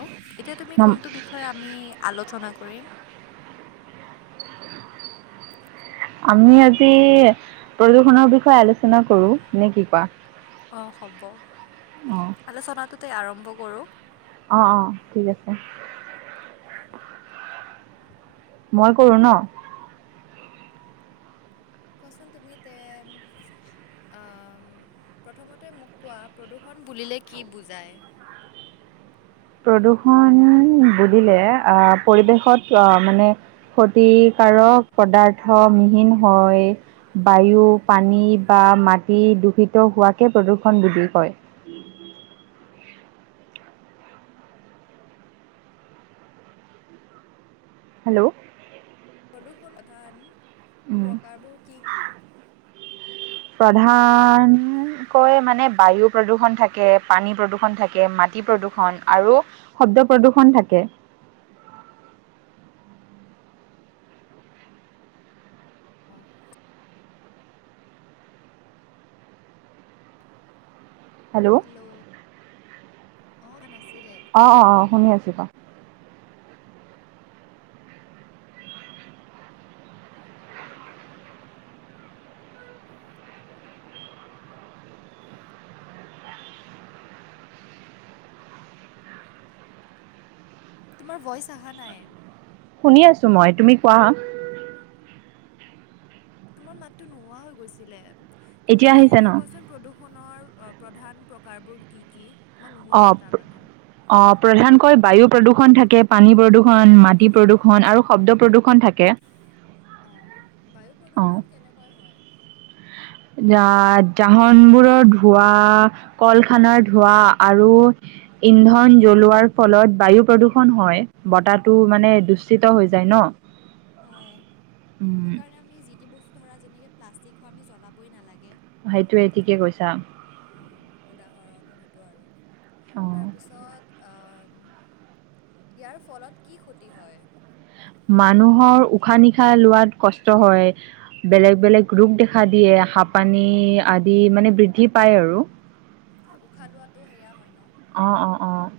অ', এতিয়া তুমি নম- কোনটো বিষয়ে আমি আলোচনা কৰিম? আমি আজি প্ৰদূষণৰ বিষয়ে আলোচনা কৰো, নে কি কোৱা? অ', হ'ব অ', আলোচনাটোতেই আৰম্ভ কৰোঁ। অ'-অ' ঠিক আছে। মই কৰো ন? কোৱাচোন তুমি তে আ, প্ৰথমতে মোক কোৱা প্ৰদূষণ বুলিলে কি বুজায়? প্ৰদূষণ বুলিলে আহ, পৰিৱেশত আহ, মানে ক্ষতিকাৰক পদাৰ্থ মিহীন হৈ বায়ু, পানী বা মাটি দূষিত হোৱাকে প্ৰদূষণ বুলি কয়। হেল্ল'? প্ৰদূষণ প্ৰধান উম, প্ৰকাৰবোৰ কি কি? প্ৰধান কৈ মানে বায়ু প্ৰদূষণ থাকে পানী প্ৰদূষণ থাকে মাটি প্ৰদূষণ আৰু শব্দ প্ৰদূষণ থাকে। অ'। হেল্ল', অ', নাছিলে। কোৱাচোন। অ'-অ'-অ' শুনি আছোি কোৱা। [unintelligible] [unintelligible] তোমাৰ ভইচ অহা নাই। শুনি আছো মই তুমি কোৱা। তোমাৰ মাতো নোহোৱা হৈ গৈছিলে, তুমি এতিয়া আহিছে এইখিনিৰ ন পৰা কোৱাচোন প্ৰদূষণৰ প্ৰধান প্ৰকাৰবোৰ কি কি? মই অ নুশুনিলো তাৰমানে। অ', প্ৰধানকৈ বায়ু প্ৰদূষণ থাকে পানী প্ৰদূৰ্ষণ, মাটি প্ৰদূৰ্ষণ আৰু শব্দ প্ৰদূষণ থাকে। অ', বায়ু অ প্ৰদূষণ কেনেকুৱা হয়? জা-জাহান বোৰৰ ধুৱা কল খানাৰ ধোঁৱা আৰু ইন্ধন জ্বলোৱাৰ ফলত বায়ু প্ৰদূষণ হয়, বতাহটো মানে দূষিত হৈ যায় ন? [inaudible] হয় উম সেইকাৰণে আমি যি টি বস্তু ধৰা যেনেকৈ প্লাষ্টিক হোৱা আমি জ্বলাবই নালাগে। সেইটোয়ে ঠিকে কৈছা। উম, উদাহৰণ সেইটো আৰু অ তাৰপিছত আ ইয়াৰ ফলত কি ক্ষতি হয়? মানুহৰ উশাহ নিশাহ লোৱাত কষ্ট হয়। বেলেগ বেলেগ ৰোগ দেখা দিয়ে হাপানী আদি মানে বৃদ্ধি পায় আৰু। [inaudible] উশাহ লোৱাাতটো সেয়া হয় ন'। অ'-অ'-অ'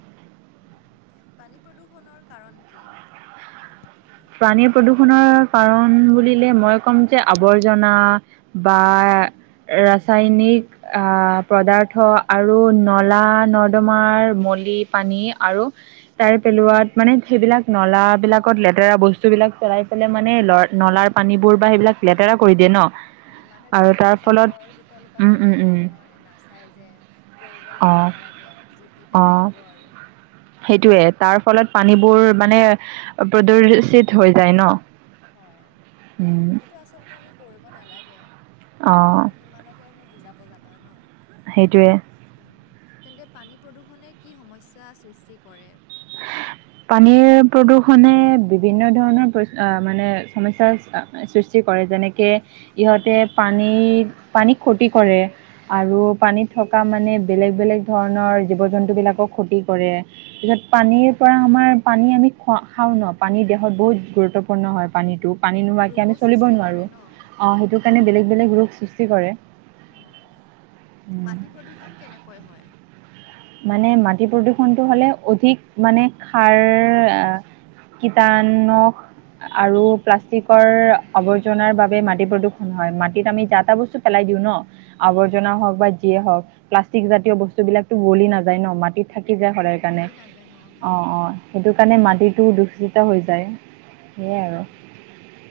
পানী প্ৰদূষণৰ কাৰণ কি? পানী প্ৰদূষণৰ কাৰণ বুলিলে মই ক'ম যে আৱৰ্জনা বা ৰাসায়নিক আ পদাৰ্থ আৰু নলা নৰ্দমাৰ মলি, পানী আৰু তাৰে পেলোৱাত মানে সেইবিলাক নলাবিলাকত লেতেৰা বস্তু বিলাক পেলাই পেলাই মানে সেইটোৱে ল-নলাৰ পানীবোৰ বা সেইবিলাক লেতেৰা মানুহে কৰি দিয়ে ন। হয়, মানে আৰু তোৰ যি তাৰ টি ফলত জাবৰ জোথৰ সোপা উম উম পেলাইয়ে উম থাকে ন, নাচাই যে কৰিব লাগে অ', নালাগে, যি টি পেলাই দিব আৰু। সেইটোৱেই, তাৰ ফলত পানীবোৰ মানে প্ৰদূষিত হৈ যায় ন। হয়, উম, সেইটো আচলতে আমি কৰিব নালাগে। অ'। কিন্তু কিমানকেনো বুজাব যাবা ন? সেইটোৱে। উম, তেন্তে পানী প্ৰদূষণে কি সমস্যাৰ সৃষ্টি কৰে? পানীৰ প্ৰদূষণে বিভিন্ন ধৰণৰ প্ৰ-অ' মানে সমস্যাৰ আ সৃষ্টি কৰে, যেনেকে ইহঁতে পানী পানীক ক্ষতি কৰে। আৰু পানীত থকা মানে বেলেগ বেলেগ ধৰণৰ জীৱ জন্তুবিলাকক ক্ষতি কৰে। পিছত হয় পানীৰ পৰা আমাৰ পানী আমি খোৱা-খাওঁ ন, পানী দেহত বহুত গুৰুত্বপূৰ্ণ হয় পানীটো। পানী নোহোৱাকৈ ৰোগো আমি চলিবই সৃষ্টি কৰে নোৱাৰোঁ, ন অ সেইটো কাৰণে বেলেগ বেলেগ ৰোগ সৃষ্টি কৰে। অ', উম। মাটি প্ৰদূষণ কেনেকৈ হয়? মানে মাটি প্ৰদূষণটো হ'লে অধিক মানে খাৰ কীটানুক আৰু প্লাষ্টিকৰ আৱৰ্জনাৰ বাবে মাটি প্ৰদূষণ হয়, মাটিত আমি যা টা বস্তু পেলাই দিওঁ ন আৱৰ্জনা হয় হওঁক বা যিয়ে হওঁক, প্লাষ্টিক জাতীয় বস্তু বিলাকতো গলি নাযায় ন, মাটিত থাকি যায় হয় সদায় কাৰণে, মিলি নাযায় ন হা অ' অ', সেইটোকাৰণে মাটিটো দূষিত হৈ যায়। সেয়াই আৰু উম,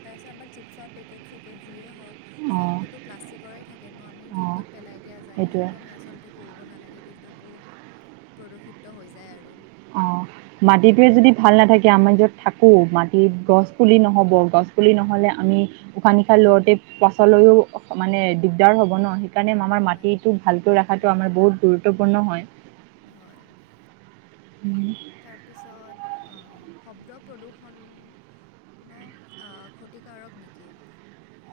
তাৰ পিছত আমাৰ চিপছৰ পেকেট-চেকেট যিয়ে হওঁক অঁ চবটোতো প্লাষ্টিকৰেই থাকে ন, আমি য'ত অঁ ত'ত পেলাই দিয়া যায়, সেইটোৱে যোনটো আমি আচলতে কৰিব নালাগে, কিন্তু বহুত প্ৰদূষিত হৈ যায় আৰু। অ', মাটিটোৱে যদি উম ভাল নাথাকে আমি য'ত থাক কোঁ, মাটিত গছ পুলি নহ'ব, গছ পুলি নহ'লে আমি উশাহ নিশাহ লওঁতে পাছলৈও মানে দিগদাৰ হ'ব ন, সেই কাৰণে আমাৰ হয় মাটিটোক ভালকৈ ৰখাটো হয় আমাৰ বহুত গুৰুত্বপূৰ্ণ হয়। হয়। উম তাৰপিছত, অ', শব্দ প্ৰদূষণ ণো অ', ক্ষতিকাৰক নেকি?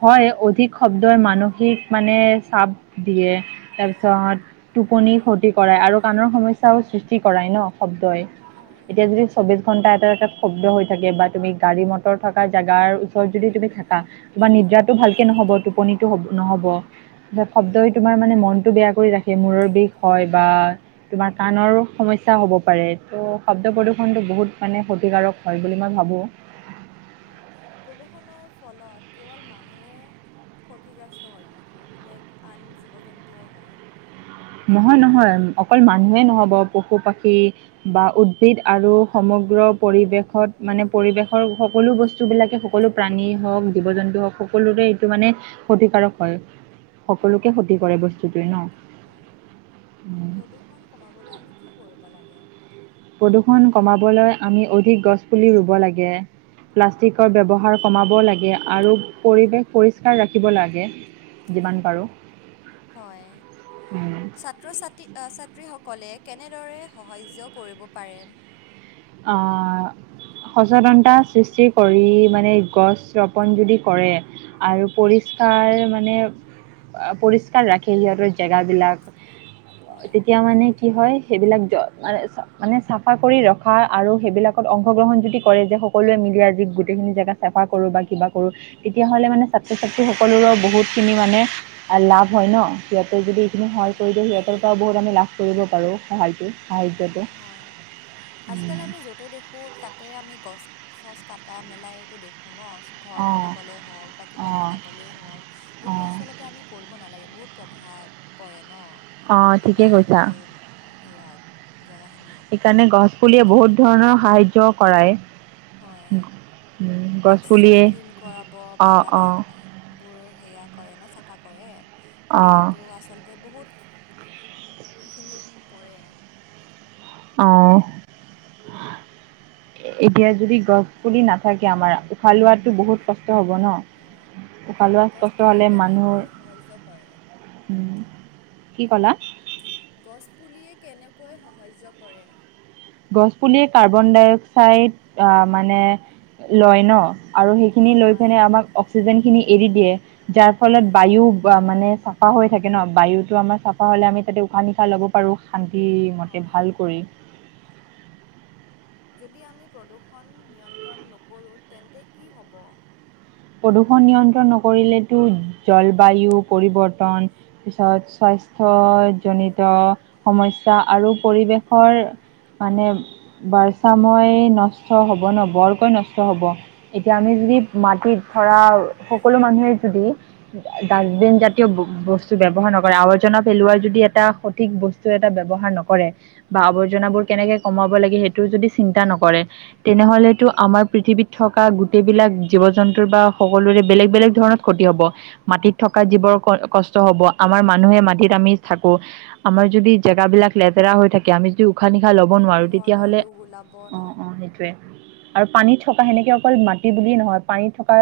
হয়, অধিক শব্দই মানসিক মানে চাপ দিয়ে। তাৰপিছত, টোপনি ক্ষতি কৰাই আৰু কাণৰ সমস্যাও সৃষ্টি কৰাই ন শব্দই। হয়, এতিয়া যদি চৌবিছ ঘণ্টা এটা জেগাত শব্দ হৈ থাকে বা তুমি গাড়ী মটৰ থকা জেগাৰ ওচৰত যদি তুমি থাকা তোমাৰ নিদ্ৰাটো ভালকে নহ'ব, টোপনিটো হ'ব-নহ'ব, শব্দই হয়, তোমাৰ মানে মনটো বেয়া কৰি ৰাখ খে, মূৰৰ বিষ হয় বা তোমাৰ কাণৰ সমস্যা হ'ব পাৰে। ত' শব্দ হয়, প্ৰদূষণটো বহুত মানে ক্ষতিকাৰক হয় বুলি মই ভাৱোঁ। হয়, প্ৰদূষণৰ ফলত কেৱল মানুহে ক্ষতিগ্ৰস্ত হয় নেকি নে আন জীৱ জন্তুও হয়? নহয়-নহয়, অকল মানুহেই নহ'ব পশু পাখী বা উদ্ভিদ আৰু সমগ্ৰ পৰিৱেশত মানে পৰিৱেশৰ সকলো বস্তুবিলাকে সু সকলো প্ৰাণী হওক, জীৱ জন্তু হওক, সকলোৰে এইটো মানে ক্ষতিকাৰক হয়। সকলোকে ক্ষতি কৰে বস্তুটোৱে ন'? গে, উম। প্ৰদূষণ কমাবলৈ আমি কি কৰিব লাগে? প্ৰদূষণ কমাবলৈ আমি অধিক গছপুলি ৰুব লাগে। প্লাষ্টিকৰ ব্যৱহাৰ কমাব লাগে আৰু পৰিৱেশ পৰিষ্কাৰ ৰাখিব লাগে যিমান পাৰো। হয়। ছাত্ৰ- ছাত্ৰী আঁ ছাত্ৰীসকলে কেনেদৰে সহাৰ্য কৰিব পাৰে? অ'। সচেতনতা সৃষ্টি কৰি মানে গছ ৰোপন যদি কৰে আৰু পৰিষ্কাৰ মানে আ পৰিষ কাৰ ৰাখে সিহঁতৰ জেগাবিলাক হয়, তেতিয়া মানে কি হয় সেইবিলাক জ মানে চ মানে চাফা কৰি হয় আৰু সেইবিলাকত অংশগ্ৰহণ যদি কৰে যে স কলোৱে মিলি আজি গোটেইখিনি জেগা চাফা কৰো বা কিবা কৰো তেতিয়াহলে মানে ছাত্ৰ - ছাত্ৰীসকলৰো বহুতখিনি মানে আৰু লাভ হয় ন', সিহঁতে যদি এইখিনি সহায় হয়, কৰি দিয়ে সিহঁতৰ ত বহুত আমি লাভ কৰিব পাৰোঁ সহায়টো, সাহাৰ্য্যটো। হয়, আজিকালি আমি য'তে দেখোঁ তাতে আমি গছ চচ কাটা মেলা এইটো দেখো ন, ঘৰ অঁ বনাবলে হওক বা কিবা অঁ বনাবলে হওক যোনটো অঁ আচলতে আমি কৰিব নালাগে, বহুত প্ৰভাৱ পৰে ন'। ঠিকে আমাৰ কৈছা এই সেয়াত জাগাখিনিত। সেইকাৰণে গছ পুলিয়ে বহুত ধৰণৰ সাহাৰ্য্য কৰায়। হয় উম, গছ অক্সিজেন পুলিয়ে ক্লিন কৰাব অঁ বতা বা অঁ আ বোৰ সেয়া কৰে ন' চাফা কৰে, ত' অঁ সেইটো আচলতে বহুত সেইখিনি পৰে। অহ। উম উম'। এতিয়া যদি গছ পুলি নাথাকে আমাৰ উশাহ লোৱাতো বহুত কষ্ট হব ন, হয় ' উশাহ লোৱাত গছ কষ্ট পুলিয়ে হলে মানুহ কেনেকৈ সাহাৰ্য কৰে উম, ' কি কলা? গছপুলিয়ে কেনেকৈ সহাৰ্য্য কৰে? গছ পুলিয়ে কাৰ্বন ডাই অক্সাইড আহ' মানে লয় ন'। আৰু সেইখিনি লৈ হয়, পিনে আমাক অক্সিজেনখিনি এৰি দিয়ে যাৰ ফলত হয়, বায়ু যা মানে চাফা হৈ থাকে ন', বায়ুতো আমাৰ চাফা হ'লে আমি তাতে উশাহ নিশাহ ল'ব পাৰোঁ, শান্তিমতে হয়। ভাল কৰি। যদি আমি প্ৰদূষণ নিয়ন্ত্ৰণ নকৰোঁ তেন্তে কি হ'ব? প্ৰদূষণ নিয়ন্ত্ৰণ নকৰিলেতো জলবায়ু পৰিৱৰ্তন পিছত স্বাস্থ্যজনিত সমস্যা আৰু পৰিৱেশৰ মানে বাৰছাময় নষ্ট হ'ব ন', বৰকৈ নষ্ট হ'ব। এতিয়া আমি যদি মাটিত ধৰা, সকলো মানুহে যদি ডা ডাষ্টবিন জাতীয় ব বস্তু ব্যৱহাৰ নকৰে আৱৰ্জনা পেলোৱাৰ যদি এটা সঠিক বস্তু এটা ব্যৱহাৰ নকৰে বা হয়, আৱৰ্জনাবোৰ কেনেকে কমাব লাগে সেইটো যদি চিন্তা নকৰে। তেনেহলেতো আমাৰ পৃথিৱীত থকা গোটেইবিলাক জীৱ জন্তুৰ বা সকলোৰে বেলেগ বেলেগ ধৰণৰ ক্ষতি হ'ব। মাটিত থকা হয়। জীৱৰ কষ্ট হ'ব, আমাৰ মানুহে মাটিত আমি থাকো আমাৰ যদি জেগাবিলাক লেতেৰা হৈ থাকে আমিতো উশাহ নিশাহ ল'ব নোৱাৰো নতুন ধৰণৰ তেতিয়াহ'লে। ৰোগ ওলাব অ ন? অ, সেইটোৱে। আৰু পানীত থকা সেনেকে অকল মাটি বুলিয়েই নহয় পানীত থকা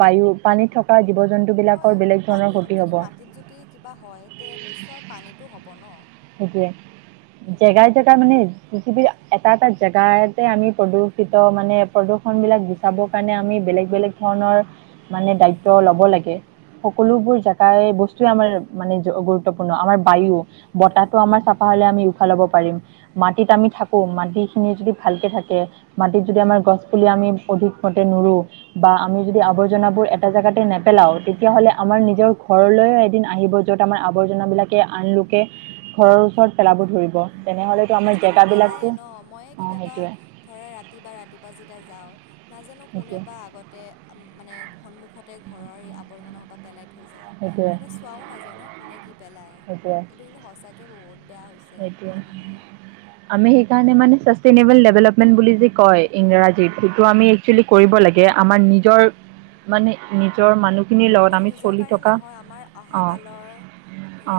বায়ু পানীত থকা জীৱ জন্তু বিলাকৰ হয় বেলেগ ধৰণৰ পানী ক্ষতি যদি হব মাটিত যদি কিবা হয় তে নিশ্চয় পানীটো হ'ব ন'। সেইটোৱে। উম। এতিয়া মানে পৃথিৱী এটা এটা জেগাতে আমি প্ৰদূষিত মানে প্ৰদূষণ বিলাক চাবৰ কাৰণে আমি বেলেগ বেলেগ ধৰণৰ মানে দায়িত্ব ল'ব লাগে। সকলোবোৰ জেগাই বস্তুৱেই আমাৰ মানে গুৰুত্বপূৰ্ণ আমাৰ বায়ু বতাহটো আমাৰ চাফা হ'লে আমি উশাহ ল'ব পাৰিম। মাটিত আমি থাকো, মাটি খিনি যদি ভালকে থাকে। মাটিত যদি আমাৰ গছ পুলি আমি অধিক মতে নুৰু। বা আমি যদি আৱৰ্জনাবোৰ এটা জেগাতে নেপেলাও তেতিয়াহ'লে আমাৰ নিজৰ ঘৰলৈও এদিন আহিব। য'ত আমাৰ আৱৰ্জনাবিলাকে আন লোকে ঘৰৰ ওচৰত পেলাব ধৰিব। তেনেহ'লে আজিকালিতো পেলায়ে ন' মইয়ে কেতিয়াবা সেইটোৱে ধৰা ৰাতি বা ৰাতিপুৱা যেতিয়া যাওঁ নাজানো কোনে সেইটোৱে বা আগ তে মানে সন্মুখতে ঘৰৰ আৱৰ্জনা সোপা পেলাই থৈ যায় সেইটোৱে কিন্তু, এ চোৱাও নাযায় ন' কোনে কি পেলায় সেইটোৱে এইটো কিন্তু সঁচাকে বহুত বেয়া হৈ ছে সেইটোৱে মানুহৰ। আমি সেইকাৰণে মানে চে ষ্টেনেবল ডেভেলপমেণ্ট বুলি যি কয় ইংৰাজীত সেইটো আমি একচুৱেলি কৰিব লাগে আমাৰ নিজৰ মানে নিজৰ মানুহ অকল নিজৰ কাৰণে নহয়, আমাৰ আহা অঁ কালৰ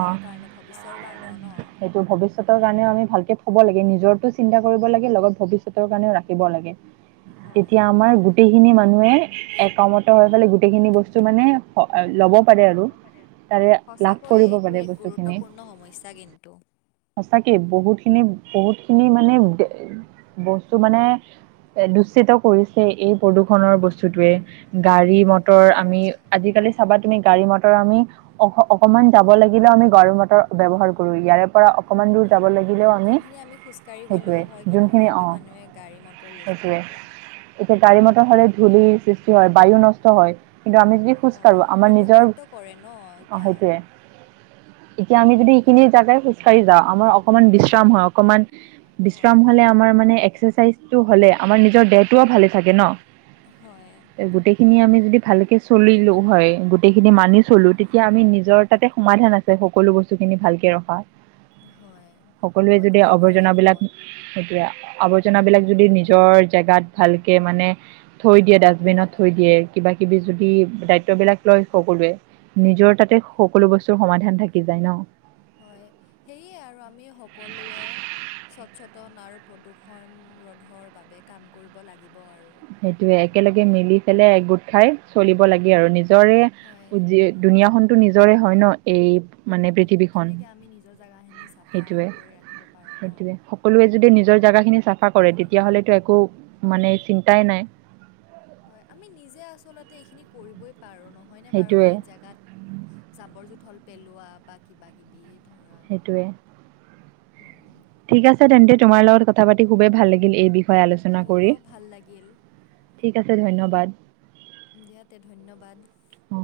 অঁ কাৰণে। ভৱিষ্যৰ কাৰণেও ন'। সেইটো ভৱিষ্যতৰ কাৰণেও আমি ভালকে থ'ব লাগে, নিজো চিন্তা কৰিব লাগে লগত ভৱিষ্যতৰ কাৰণেও ৰাখিব লাগে। হয় তেতিয়া আমাৰ গোটেইখিনি মানুহে একমত হৈ পেলে গোটেইখিনি বস্তু মানে অ হয় ল'ব পাৰে আৰু তাৰে লাভ সঁচাকৈয়ে কৰিব এইটো পাৰে এক বস্তুখিনি। গুৰুত্বপূৰ্ণ সমস্যা কিন্তু সঁচাকে বহুত খিনি বহুত খিনি মানে বস্তু মানে দূশিত কৰিছে এই প্ৰদূৰ্ষণৰ বস্তুটোৱে। গাড়ী, মটৰ হয় আমি আজিকালি চাবা তুমি গাড়ী মটৰ আমি অক অকমান যাব লাগিলেও আমি গাড়ী মটৰ ব্যৱহাৰ কৰো ইয়াৰে পৰা অকণমান দূৰ হয়, যাব লাগিলেও যোনখিনি আমি খোজকাঢ়ি সেইটোৱে গ'লেও হয় কিন্তু যোনখিনি অ সেইখিনিতো মানুহে গাড়ী মটৰ ইউজ সেইটোৱে কৰিব। এতিয়া গাড়ী মটৰ হলে ধূলিৰ সৃষ্টি হয়, বায়ু নষ্ট হয়। কিন্তু আমি যদি খোজ হয় কাঢ়ো আমাৰ নিজৰ প্ৰদূষিত কৰে ন অ এতিয়া। সেইটোৱে এতিয়া আমি যদি এইখিনি জেগাই খোজকাঢ়ি যাওঁ। আমাৰ অকমান বিশ্ৰাম হয়, অকমান হয় বিশ্ৰাম হলে আমাৰ মানে এক্সাৰচাইজ টো হলে আমাৰ নিজৰ দেহটোও ভালে থাকে ন হয় গোটেই খিনি আমি যদি ভালকে চলিলো হয়, গোটেইখিনি মানি চলো তেতিয়া আমি নিজৰ তাতে সমাধান আ ছে সকলো বস্তু খিনি ভালকে ৰখা। হয়। সকলোৱে মই যদি তোমাৰ কথাত আৱৰ্জনা বিলাক একমত সেইটোৱে আৱৰ্জনা বিলাক উম, যদি নিজে নিজৰ জেগাত ভালকে মানে থৈ দিয়ে ডাষ্টবিনত থৈ দিয়ে কিবা কিবি যদি দায়িত্ব বিলাক লয় সকলোৱে। নিজৰ তাতে সকলো বস্তুৰ সমাধান থাকি যায় ন। হয় সেয়ে আৰু আমি সকলোৱে সচেতন আৰু প্ৰদূৰ্ষণ ৰোধৰ বাবে কাম কৰিব লাগিব আৰু। সেইটোয়ে একেলগে মিলি পেলাই এক গোট খাই চলিব লাগে আৰু নিজৰে হয় দুুনীয়া খনতো নিজৰে হয় ন' এই মানে সেইটোৱে পৃথিৱীখন কেনেকৈ আমি নিজৰ জেগাখিনি চাফা সেইটোৱে কৰি ৰাখিব পাৰোঁ সেইটোৱে ন'। সকলোৱে যদি নিজৰ জেগাখিনি চাফা কৰে পৃথিৱীখন তেতিয়াহ'লেতো একো মানে চিন্তাই নাই। হয় আমি নিজে আচলতে এইখিনি কৰিবই পাৰোঁ নহয়নে বাৰু? সেইটোৱে এই জেগাত জাবৰ জোথৰ হ'ল পেলোৱা বা কিবা কিবি। ধৰা সেইটোৱে। [unintelligible] ঠিক আছে তেন্তে তোমাৰ লগত কথা পাতি খুবেই ভাল লাগিল এই বিষয়ে আলোচনা কৰি। মোৰো ভাল লাগিল ঠিক আছে ধন্যবাদ। দিয়া তে ধন্যবাদ। অঁ